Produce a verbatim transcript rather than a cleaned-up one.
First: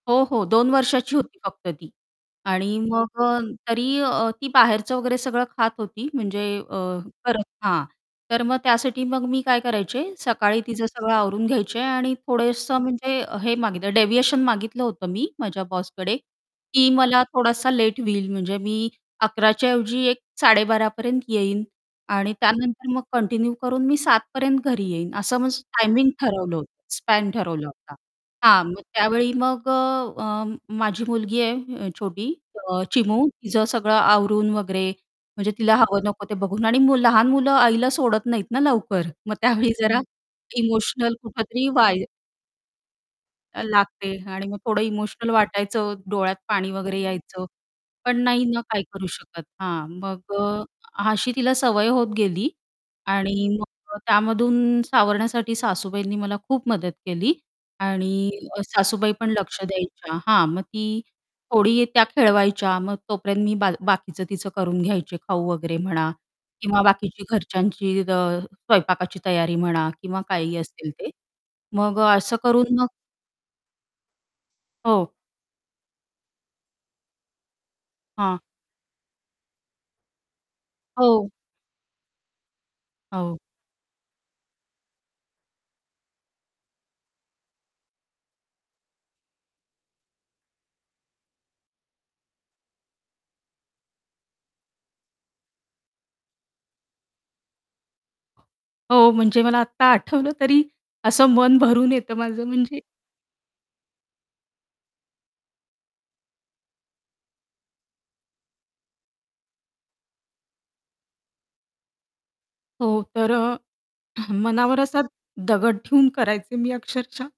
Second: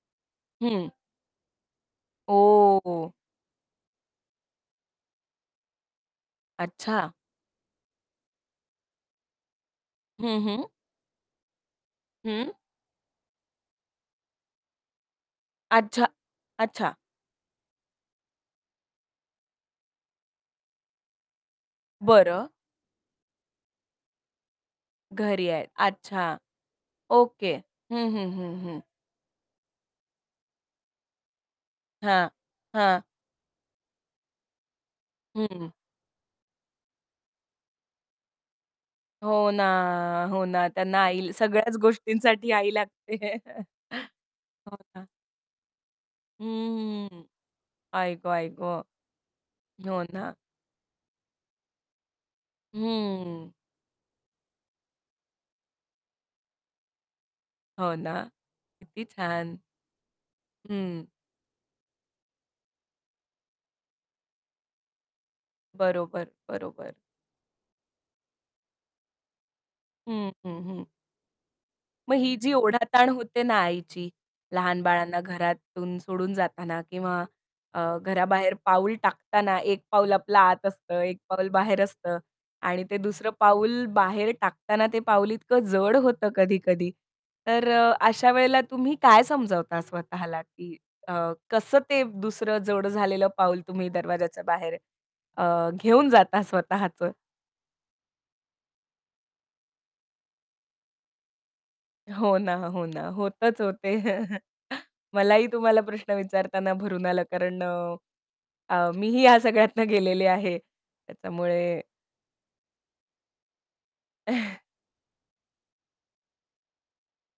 हो, हो दोन हं. वर्षाची होती फक्त ती. आणि ओ! मग अ, तरी अ, ती बाहेरचं वगैरे सगळं खात होती, म्हणजे अ, अच्छा. करत हां. तर मग त्यासाठी मग मी काय करायचे हं, सकाळी हं. तिचं सगळं आवरून घ्यायचे आणि हं. थोडंसं म्हणजे हे मागितलं डेविएशन मागितलं होतं मी माझ्या अच्छा. बॉसकडे की अच्छा. मला थोडासा लेट होईल म्हणजे मी अकरा च्या ऐवजी एक साडे बारा पर्यंत येईन आणि बरं. त्यानंतर मग कंटिन्यू करून मी सात पर्यंत घरी येईन, असं घरी माझं आहेत. टायमिंग अच्छा. ठरवलं होतं, स्पॅन ओके. ठरवला होता. हं, हं, हं, हां, हं. मग त्यावेळी मग अ, माझी मुलगी आहे हां, छोटी अ, हां. चिमू तिचं सगळं आवरून वगैरे म्हणजे हं. तिला हवं नको ते बघून आणि लहान मुलं आईला सोडत नाहीत ना लवकर, मग हो ना, त्यावेळी जरा हो ना. त्यांना इमोशनल आई कुठेतरी सगळ्याच वाय गोष्टींसाठी आई लागते लागते आणि मग हो थोडं ना. इमोशनल वाटायचं डोळ्यात पाणी वगैरे हम्म. यायचं, आई पण ग! नाही आई ग! ना काय करू शकत. हां, हो मग ना. अ, अ अशी तिला सवय होत गेली आणि हम्म. मग अ, त्यामधून सावरण्यासाठी सासूबाईंनी मला खूप मदत केली हो ना. आणि अ, किती सासूबाई पण छान. लक्ष द्यायच्या. हां, मग ती हं. थोडी त्या खेळवायच्या मग तोपर्यंत मी बा बाकीचं तिचं करून घ्यायचे खाऊ वगैरे म्हणा बरोबर, किंवा बरोबर. बाकीची घरच्यांची अ, स्वयंपाकाची तयारी म्हणा किंवा हं, काहीही हं, हं. असेल ते मग मग अ, ही असं जी करून मग ओढाताण होते ना आईची, लहान हो. बाळांना घरातून सोडून जाताना किंवा अ, हां. घराबाहेर पाऊल टाकताना एक पाऊल आपला आत असतं, एक हो. पाऊल बाहेर असतं आणि ते दुसरं हो. पाऊल बाहेर टाकताना ते पाऊल इतकं जड होतं कधी-कधी. तर अ, अशा वेळेला तुम्ही काय समजावता स्वतःला की अ, कसं ते दुसरं जड झालेलं पाऊल तुम्ही दरवाज्याच्या बाहेर अ, घेऊन जाता स्वतःचं? हो, म्हणजे मला आत्ता आठवलं तरी असं मन भरून येतं हो माझं ना, म्हणजे हो ना, होतंच हो ते. मलाही तुम्हाला प्रश्न विचारताना भरून आलं कारण अ, अ, मीही ह्या सगळ्यातनं गेलेली आहे. त्याच्यामुळे हो तर अ, हं, मनावर असा दगड ठेऊन करायचे मी अक्षरशः